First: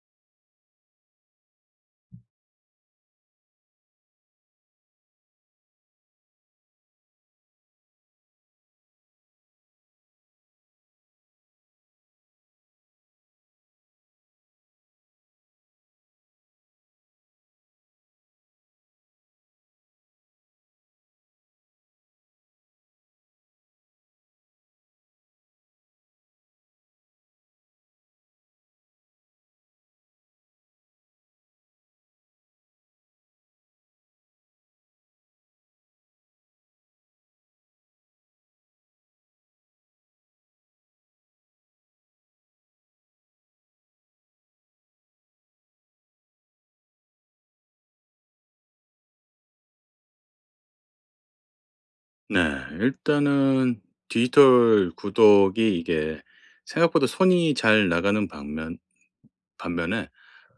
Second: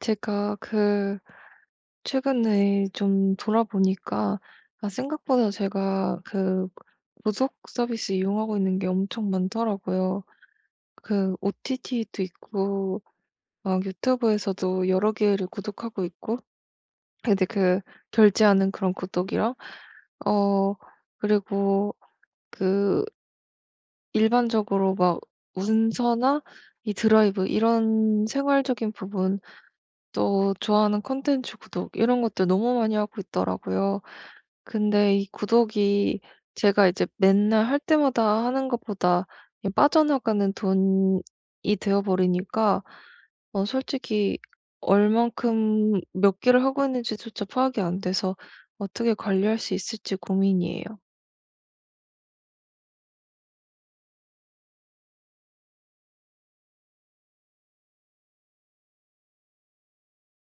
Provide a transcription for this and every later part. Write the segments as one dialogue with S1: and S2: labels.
S1: 제가 최근에 좀 돌아보니까 생각보다 제가 구독 서비스 이용하고 있는 게 엄청 많더라고요. 그 OTT도 있고 막 유튜브에서도 여러 개를 구독하고 있고 근데 그 결제하는 그런 구독이랑 어 그리고 그 일반적으로 막 문서나 이 드라이브 이런 생활적인 부분, 또 좋아하는 콘텐츠 구독 이런 것들 너무 많이 하고 있더라고요. 근데 이 구독이 제가 이제 맨날 할 때마다 하는 것보다 이 빠져나가는 돈이 되어 버리니까 솔직히 얼만큼 몇 개를 하고 있는지조차 파악이 안 돼서 어떻게 관리할 수 있을지 고민이에요.
S2: 네. 일단은 디지털 구독이 이게 생각보다 손이 잘 나가는 반면에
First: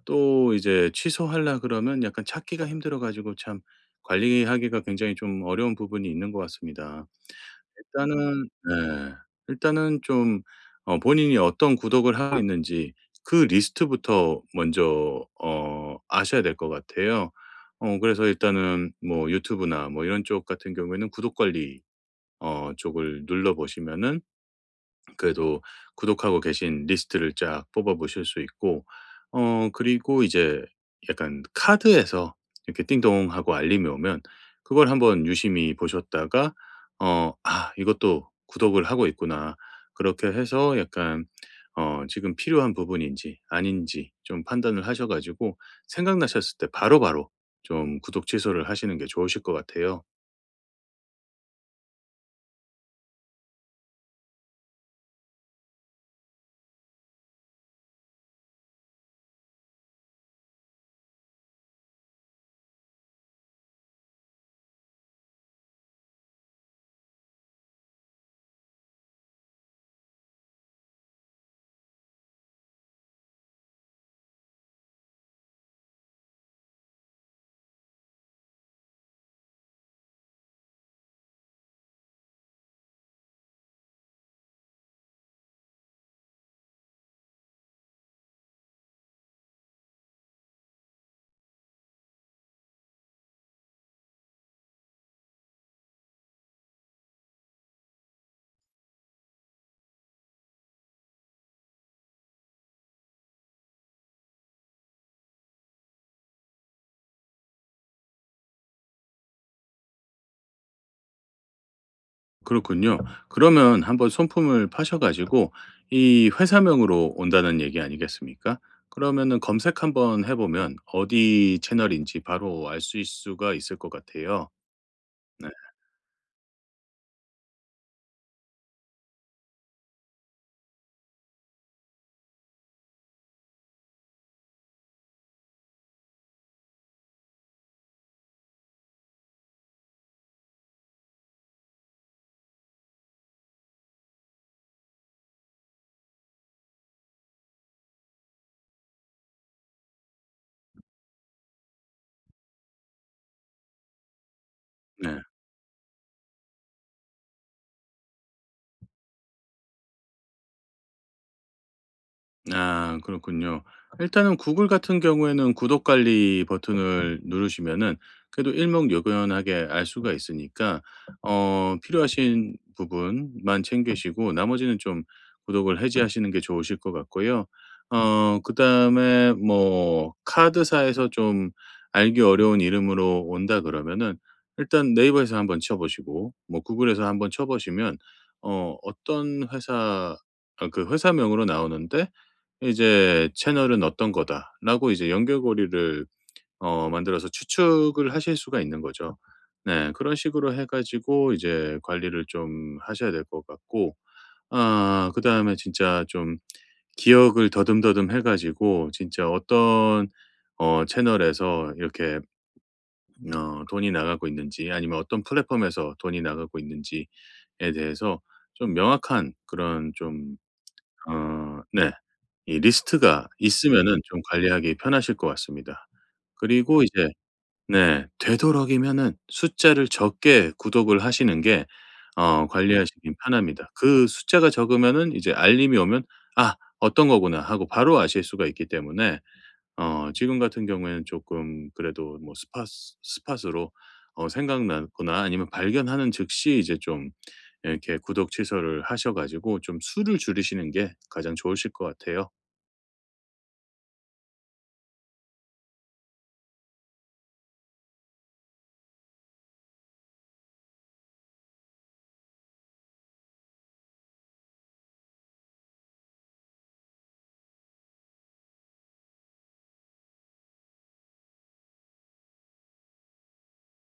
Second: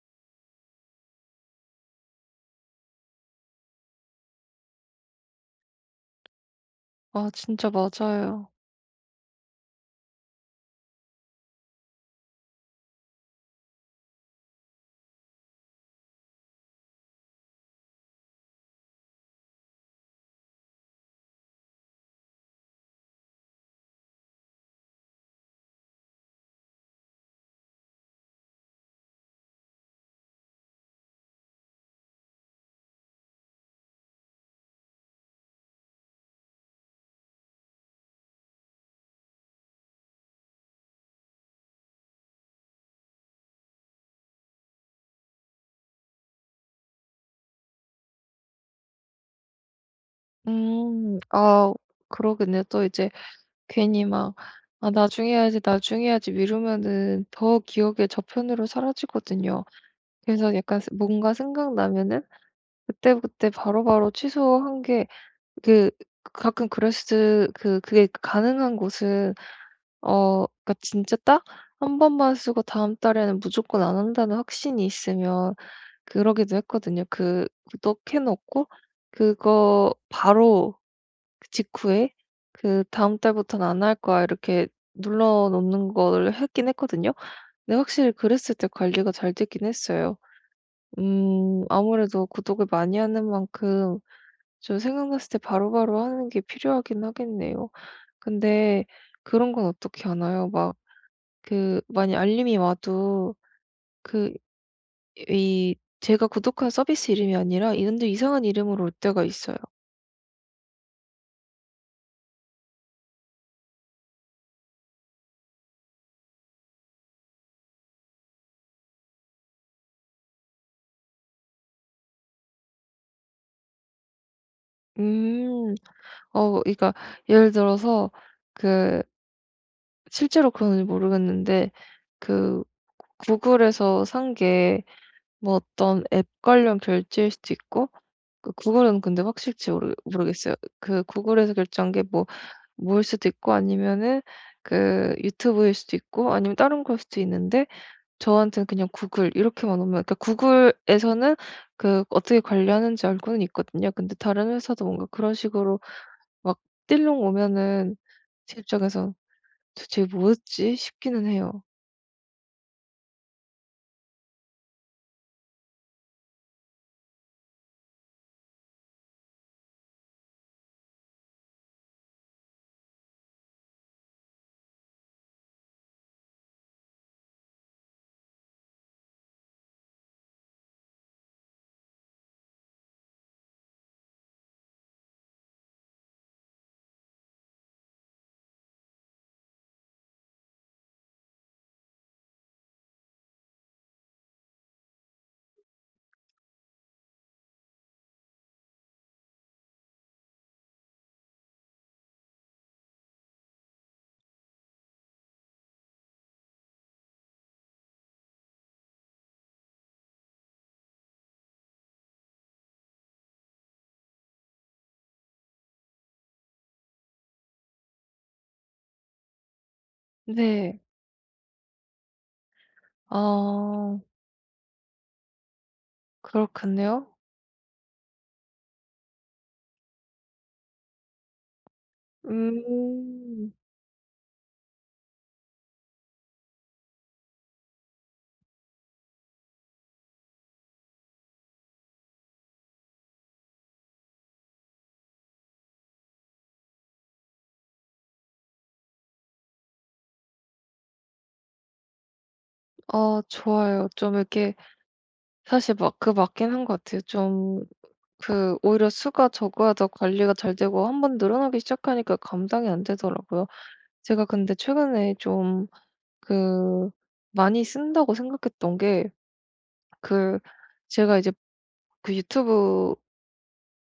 S2: 또 이제 취소하려 그러면 약간 찾기가 힘들어 가지고 참 관리하기가 굉장히 좀 어려운 부분이 있는 것 같습니다.
S1: 아 진짜
S2: 일단은
S1: 맞아요.
S2: 네. 일단은 좀 본인이 어떤 구독을 하고 있는지 그 리스트부터 먼저 아셔야 될 것 같아요. 그래서 일단은 뭐 유튜브나 뭐 이런 쪽 같은 경우에는 구독 관리 쪽을 눌러 보시면은 그래도 구독하고 계신 리스트를 쫙 뽑아 보실 수 있고, 그리고 이제 약간 카드에서 이렇게 띵동 하고 알림이 오면 그걸 한번 유심히 보셨다가 '아 이것도 구독을 하고 있구나.' 그렇게 해서 약간 지금 필요한 부분인지 아닌지 좀 판단을 하셔 가지고 생각나셨을 때 바로바로 좀 구독 취소를 하시는 게 좋으실 것 같아요.
S1: 음. 아 그러겠네요. 또 이제 괜히 막 '아 나중에 해야지, 나중에 해야지.' 미루면은 더 기억의 저편으로 사라지거든요. 그래서 약간 스 뭔가 생각나면은 그때그때 바로바로 취소한 게, 그 가끔 그랬을 그 그게 가능한 곳은, 그러니까 진짜 딱 한 번만 쓰고 다음 달에는 무조건 안 한다는 확신이 있으면 그러기도 했거든요. 그 구독 해 놓고 그거 바로 그 직후에 그 "다음 달부터는 안 할 거야." 이렇게 눌러 놓는 걸 했긴 했거든요. 근데 확실히 그랬을 때 관리가 잘 되긴 했어요. 아무래도 구독을 많이 하는 만큼 좀 생각났을 때 바로바로 하는 게 필요하긴 하겠네요. 근데 그런 건 어떻게 하나요? 막 그 만약 알림이 와도 그 이 제가 구독한 서비스 이름이 아니라 이런 데 이상한 이름으로 올 때가 있어요.
S2: 그렇군요. 그러면 한번 손품을 파셔 가지고 이 회사명으로 온다는 얘기 아니겠습니까? 그러면은 검색 한번 해 보면 어디 채널인지 바로 알 수 있 수가 있을 것 같아요. 네.
S1: 음. 그러니까 예를 들어서 그 실제로 그런지 모르겠는데 그 구글에서 산 게 뭐 어떤 앱 관련 결제일 수도 있고, 그 구글은 근데 확실지 모르겠어요. 그 구글에서 결제한 게뭐 뭐일 수도 있고, 아니면은 그 유튜브일 수도 있고, 아니면 다른 걸일 수도 있는데 저한테는 그냥 구글 이렇게만 오면, 그러니까 구글에서는 그 어떻게 관리하는지 알고는 있거든요. 근데 다른 회사도 뭔가
S2: 네.
S1: 그런 식으로 막 띨렁 오면은 제 입장에선 '도대체 뭐였지?' 싶기는 해요.
S2: 아 그렇군요. 일단은 구글 같은 경우에는 구독 관리 버튼을 누르시면은 그래도 일목요연하게 알 수가 있으니까 필요하신 부분만 챙기시고 나머지는 좀 구독을 해지하시는 게 좋으실 것 같고요. 그다음에 뭐 카드사에서 좀 알기 어려운 이름으로 온다 그러면은 일단 네이버에서 한번 쳐 보시고 뭐 구글에서 한번 쳐 보시면 어떤 회사, 아 그 회사명으로 나오는데 이제 '채널은 어떤 거다.'라고 이제 연결고리를 만들어서 추측을 하실 수가 있는 거죠. 네. 그런 식으로 해 가지고 이제 관리를 좀 하셔야 될 것 같고, 아 그다음에 진짜 좀 기억을 더듬더듬 해 가지고 진짜 어떤 채널에서 이렇게 돈이 나가고 있는지, 아니면 어떤 플랫폼에서 돈이 나가고 있는지에 대해서 좀 명확한 그런 좀,
S1: 네.
S2: 네. 이 리스트가 있으면은
S1: 아
S2: 좀 관리하기 편하실 것 같습니다. 그리고
S1: 그렇겠네요.
S2: 이제 네 되도록이면은 숫자를 적게 구독을 하시는 게 관리하시기
S1: 음.
S2: 편합니다. 그 숫자가 적으면은 이제 알림이 오면 '아 어떤 거구나.' 하고 바로 아실 수가 있기 때문에 지금 같은 경우에는 조금 그래도 뭐 스팟으로 생각나거나 아니면 발견하는 즉시 이제 좀 이렇게 구독 취소를 하셔 가지고 좀 수를 줄이시는 게 가장 좋으실 것 같아요.
S1: 아 좋아요. 좀 이렇게, 사실 막 그 맞긴 한 것 같아요. 좀 그 오히려 수가 적어야 더 관리가 잘 되고 한 번 늘어나기 시작하니까 감당이 안 되더라고요. 제가 근데 최근에 좀 그 많이 쓴다고 생각했던 게, 그 제가 이제 그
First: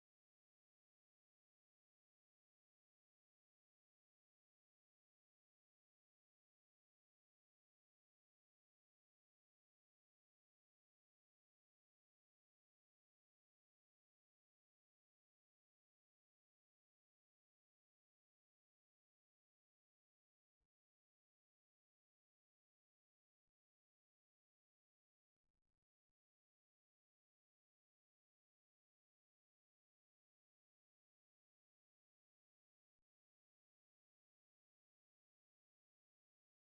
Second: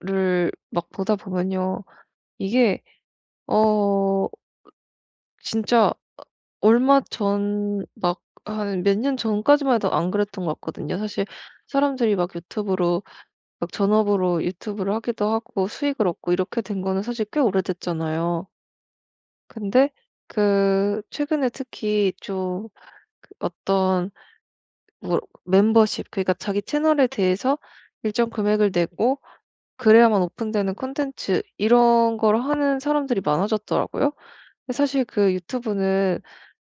S1: 유튜브를 막 보다 보면요. 이게 어 진짜 얼마 전 막 한 몇 년 전까지만 해도 안 그랬던 것 같거든요. 사실 사람들이 막 유튜브로 막 전업으로 유튜브를 하기도 하고 수익을 얻고 이렇게 된 거는 사실 꽤 오래됐잖아요. 근데 그 최근에 특히 좀그 어떤 뭐 멤버십, 그러니까 자기 채널에 대해서 일정 금액을 내고 그래야만 오픈되는 콘텐츠 이런 걸 하는 사람들이 많아졌더라고요. 근데 사실 그 유튜브는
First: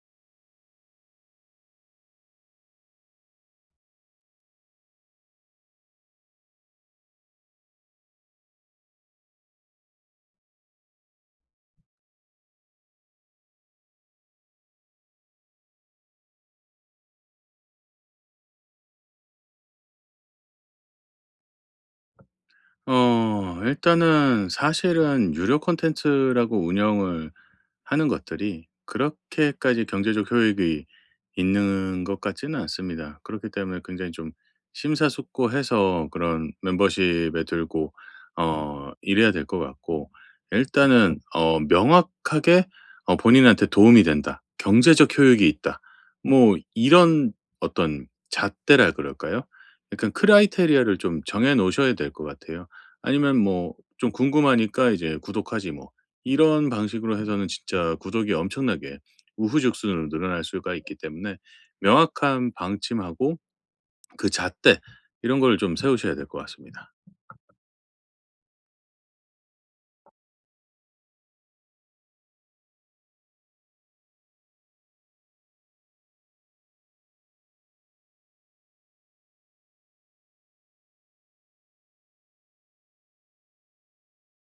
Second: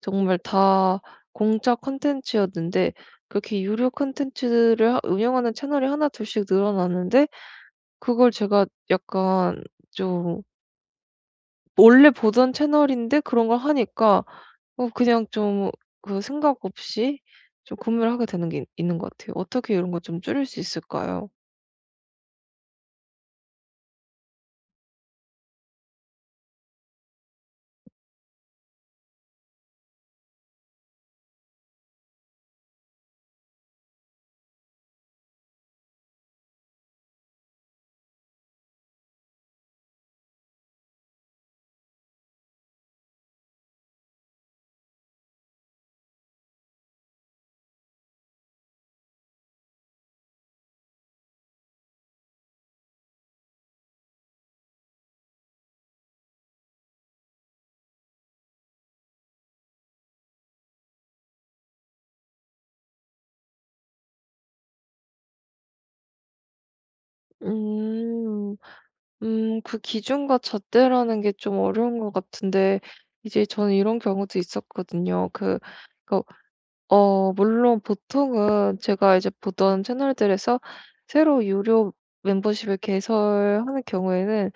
S1: 정말 다 공짜 콘텐츠였는데 그렇게 유료 콘텐츠를 하 운영하는 채널이 하나 둘씩 늘어나는데 그걸 제가 약간 좀 원래 보던 채널인데 그런 걸 하니까 그냥 좀 그 생각 없이 좀 구매를 하게 되는 게 있는 것 같아요. 어떻게 이런 거 좀 줄일 수 있을까요?
S2: 일단은 사실은 유료 콘텐츠라고 운영을 하는 것들이 그렇게까지 경제적 효익이 있는 것 같지는 않습니다. 그렇기 때문에 굉장히 좀 심사숙고해서 그런 멤버십에 들고 이래야 될 것 같고, 일단은 명확하게 본인한테 도움이 된다, 경제적 효익이 있다, 뭐 이런 어떤 잣대라 그럴까요? 약간 크라이테리아를 좀 정해 놓으셔야 될 것 같아요. 아니면 뭐 좀 궁금하니까 이제 구독하지 뭐 이런 방식으로 해서는 진짜 구독이 엄청나게 우후죽순으로 늘어날 수가 있기 때문에 명확한 방침하고 그 잣대, 이런 걸 좀 세우셔야 될 것 같습니다.
S1: 음. 그 기준과 잣대라는 게 좀 어려운 것 같은데 이제 저는 이런 경우도 있었거든요. 그 어 물론 보통은 제가 이제 보던 채널들에서 새로 유료 멤버십을 개설하는 경우에는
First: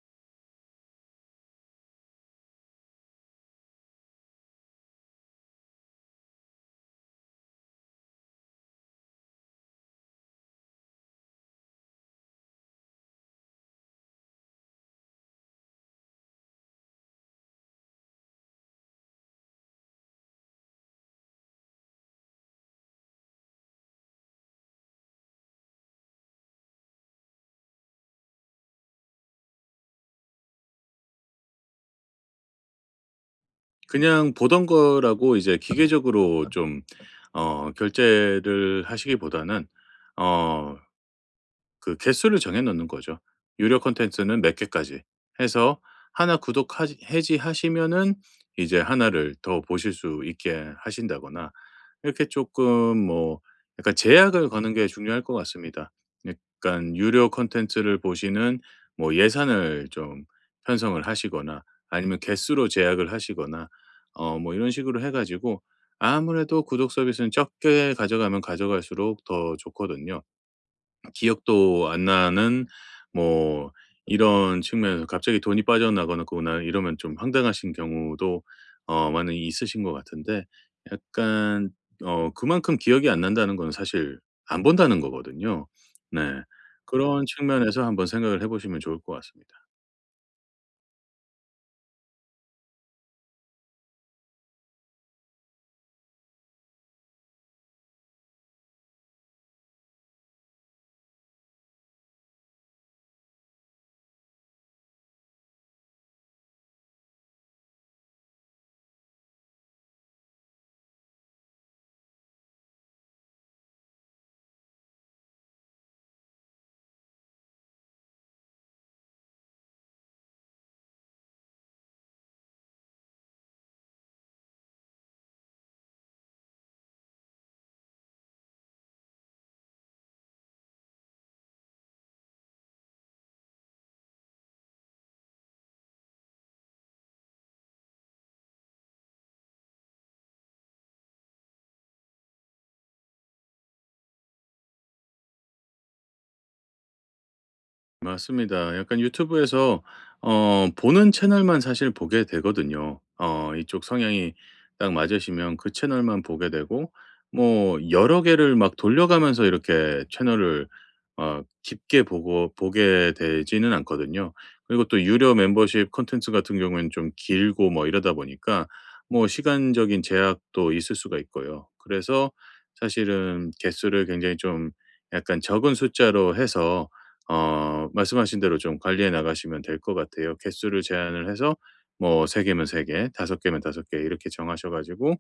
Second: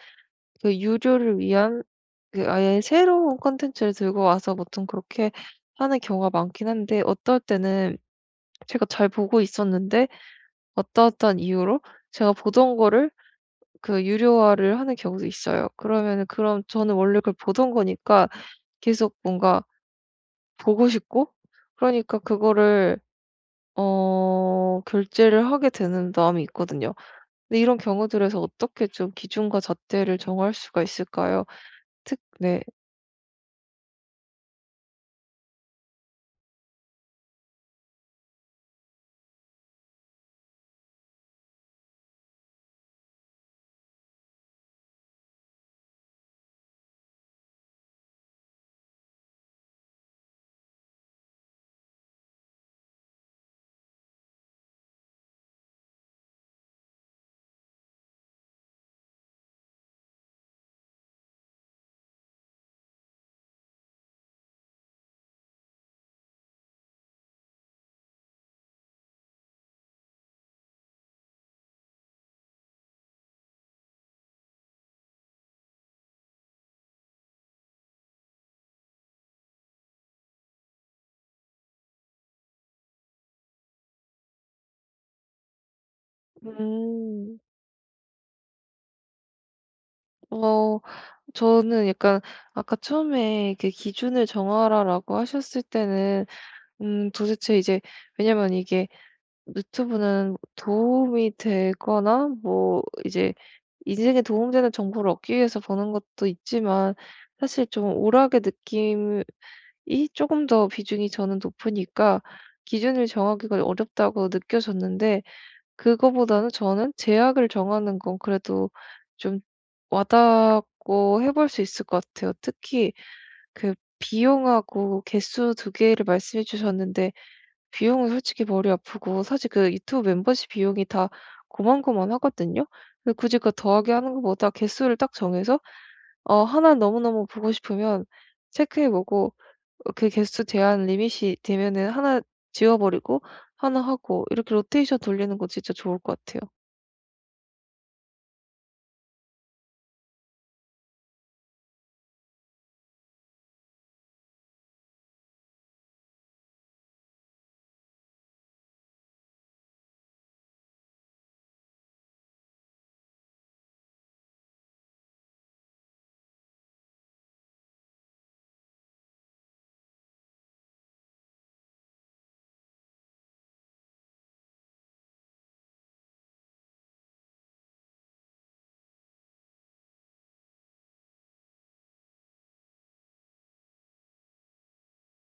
S1: 그 유료를 위한 그 아예 새로운 콘텐츠를 들고 와서 보통 그렇게 하는 경우가 많긴 한데 어떨 때는 제가 잘 보고 있었는데 어떠어떠한 이유로 제가 보던 거를 그 유료화를 하는 경우도 있어요. 그러면은, 그럼 저는 원래 그걸 보던 거니까 계속 뭔가 보고 싶고, 그러니까 그거를 결제를 하게 되는 마음이 있거든요. 근데 이런 경우들에서 어떻게 좀 기준과 잣대를 정할 수가 있을까요? 특 네.
S2: 그냥 보던 거라고 이제 기계적으로 좀 결제를 하시기보다는, 어 그 개수를 정해 놓는 거죠. 유료 콘텐츠는 몇 개까지 해서 하나 구독 해지하시면은 이제 하나를 더 보실 수 있게 하신다거나, 이렇게 조금 뭐 약간 제약을 거는 게 중요할 것 같습니다. 약간 유료 콘텐츠를 보시는 뭐 예산을 좀 편성을 하시거나 아니면 개수로 제약을 하시거나 뭐 이런 식으로 해 가지고, 아무래도 구독 서비스는 적게 가져가면 가져갈수록 더 좋거든요. 기억도 안 나는 뭐 이런 측면에서 갑자기 돈이 빠져나거나 거나 이러면 좀 황당하신 경우도 많이 있으신 것 같은데, 약간 그만큼 기억이 안 난다는 건 사실 안 본다는 거거든요. 네. 그런
S1: 음.
S2: 측면에서 한번 생각을 해 보시면 좋을 것 같습니다.
S1: 어. 저는 약간 아까 처음에 그 기준을 정하라라고 하셨을 때는 도대체 이제, 왜냐면 이게 유튜브는 도움이 되거나 뭐 이제 인생에 도움되는 정보를 얻기 위해서 보는 것도 있지만 사실 좀 오락의 느낌이 조금 더 비중이 저는 높으니까 기준을 정하기가 어렵다고 느껴졌는데, 그거보다는 저는 제약을 정하는 건 그래도 좀 와닿고 해볼 수 있을 것 같아요. 특히 그 비용하고 개수 두 개를 말씀해 주셨는데 비용은 솔직히 머리 아프고 사실 그 유튜브 멤버십 비용이 다 고만고만하거든요. 근데 굳이 그거 더하기 하는 것보다 개수를 딱 정해서 하나 너무너무 보고 싶으면 체크해 보고, 그 개수 제한 리밋이 되면은 하나 지워 버리고 하나 하고 이렇게 로테이션 돌리는 거 진짜 좋을 것 같아요.
S2: 맞습니다. 약간 유튜브에서 보는 채널만 사실 보게 되거든요. 이쪽 성향이 딱 맞으시면 그 채널만 보게 되고, 뭐 여러 개를 막 돌려가면서 이렇게 채널을 깊게 보고 보게 되지는 않거든요. 그리고 또 유료 멤버십 콘텐츠 같은 경우에는 좀 길고 뭐 이러다 보니까 뭐 시간적인 제약도 있을 수가 있고요. 그래서 사실은 개수를 굉장히 좀 약간 적은 숫자로 해서 말씀하신 대로 좀 관리해 나가시면 될 것 같아요. 개수를 제한을 해서 뭐 3 개면 3개, 5 개면 5개 이렇게 정하셔 가지고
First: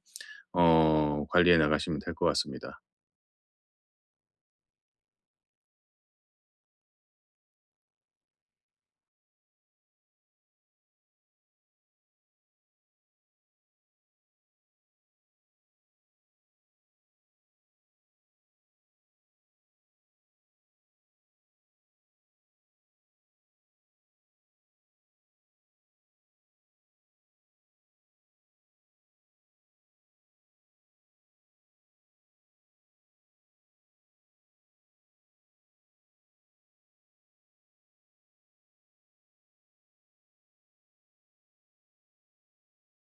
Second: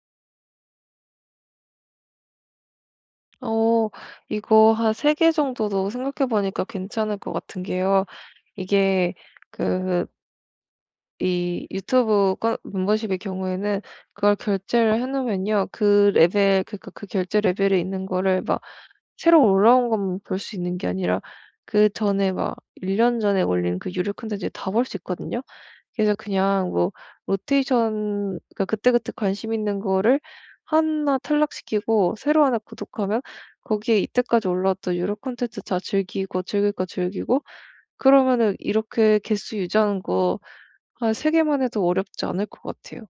S2: 관리해 나가시면 될 것 같습니다.
S1: 어 이거 한 3개 정도도 생각해 보니까 괜찮을 것 같은 게요. 이게 그 이 유튜브 건 멤버십의 경우에는 그걸 결제를 해 놓으면요. 그 레벨, 그러니까 그 결제 레벨에 있는 거를 막 새로 올라온 것만 볼 수 있는 게 아니라 그전에 막 1년 전에 올린 그 유료 콘텐츠 다 볼 수 있거든요. 그래서 그냥 뭐 로테이션, 그러니까 그때그때 관심 있는 거를 하나 탈락시키고 새로 하나 구독하면 거기에 이때까지 올라왔던 유료 콘텐츠 다 즐기고, 즐길 거 즐기고 그러면은 이렇게 개수 유지하는 거 한 세 개만 해도 어렵지 않을 것 같아요.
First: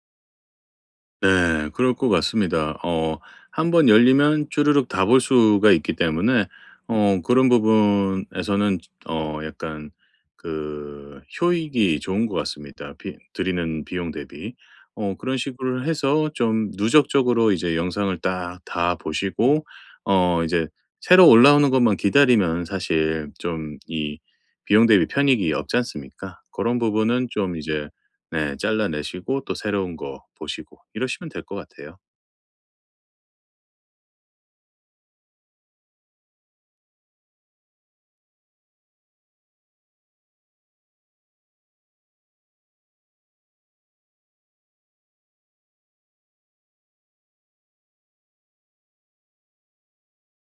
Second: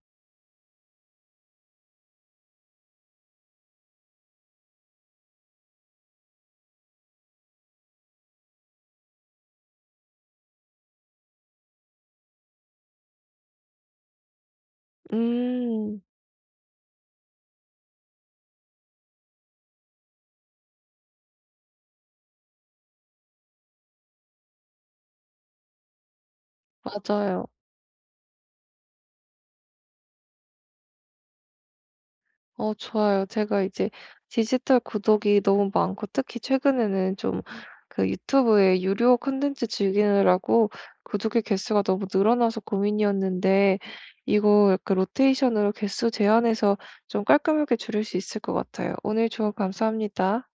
S2: 네. 그럴 것 같습니다. 한번 열리면 주르륵 다 볼 수가 있기 때문에 그런 부분에서는 약간 그 효익이 좋은 것 같습니다, 비 들이는 비용 대비. 그런 식으로
S1: 음.
S2: 해서 좀 누적적으로 이제 영상을 딱 다 보시고, 이제 새로 올라오는 것만 기다리면 사실 좀 이 비용 대비 편익이 없지 않습니까? 그런 부분은
S1: 맞아요.
S2: 좀 이제 네. 잘라내시고 또 새로운 거 보시고 이러시면 될 것 같아요.
S1: 어 좋아요. 제가 이제 디지털 구독이 너무 많고 특히 최근에는 좀 그 유튜브에 유료 콘텐츠 즐기느라고 구독의 개수가 너무 늘어나서 고민이었는데 이거 약간 로테이션으로 개수 제한해서 좀 깔끔하게 줄일 수 있을 것 같아요. 오늘 조언 감사합니다.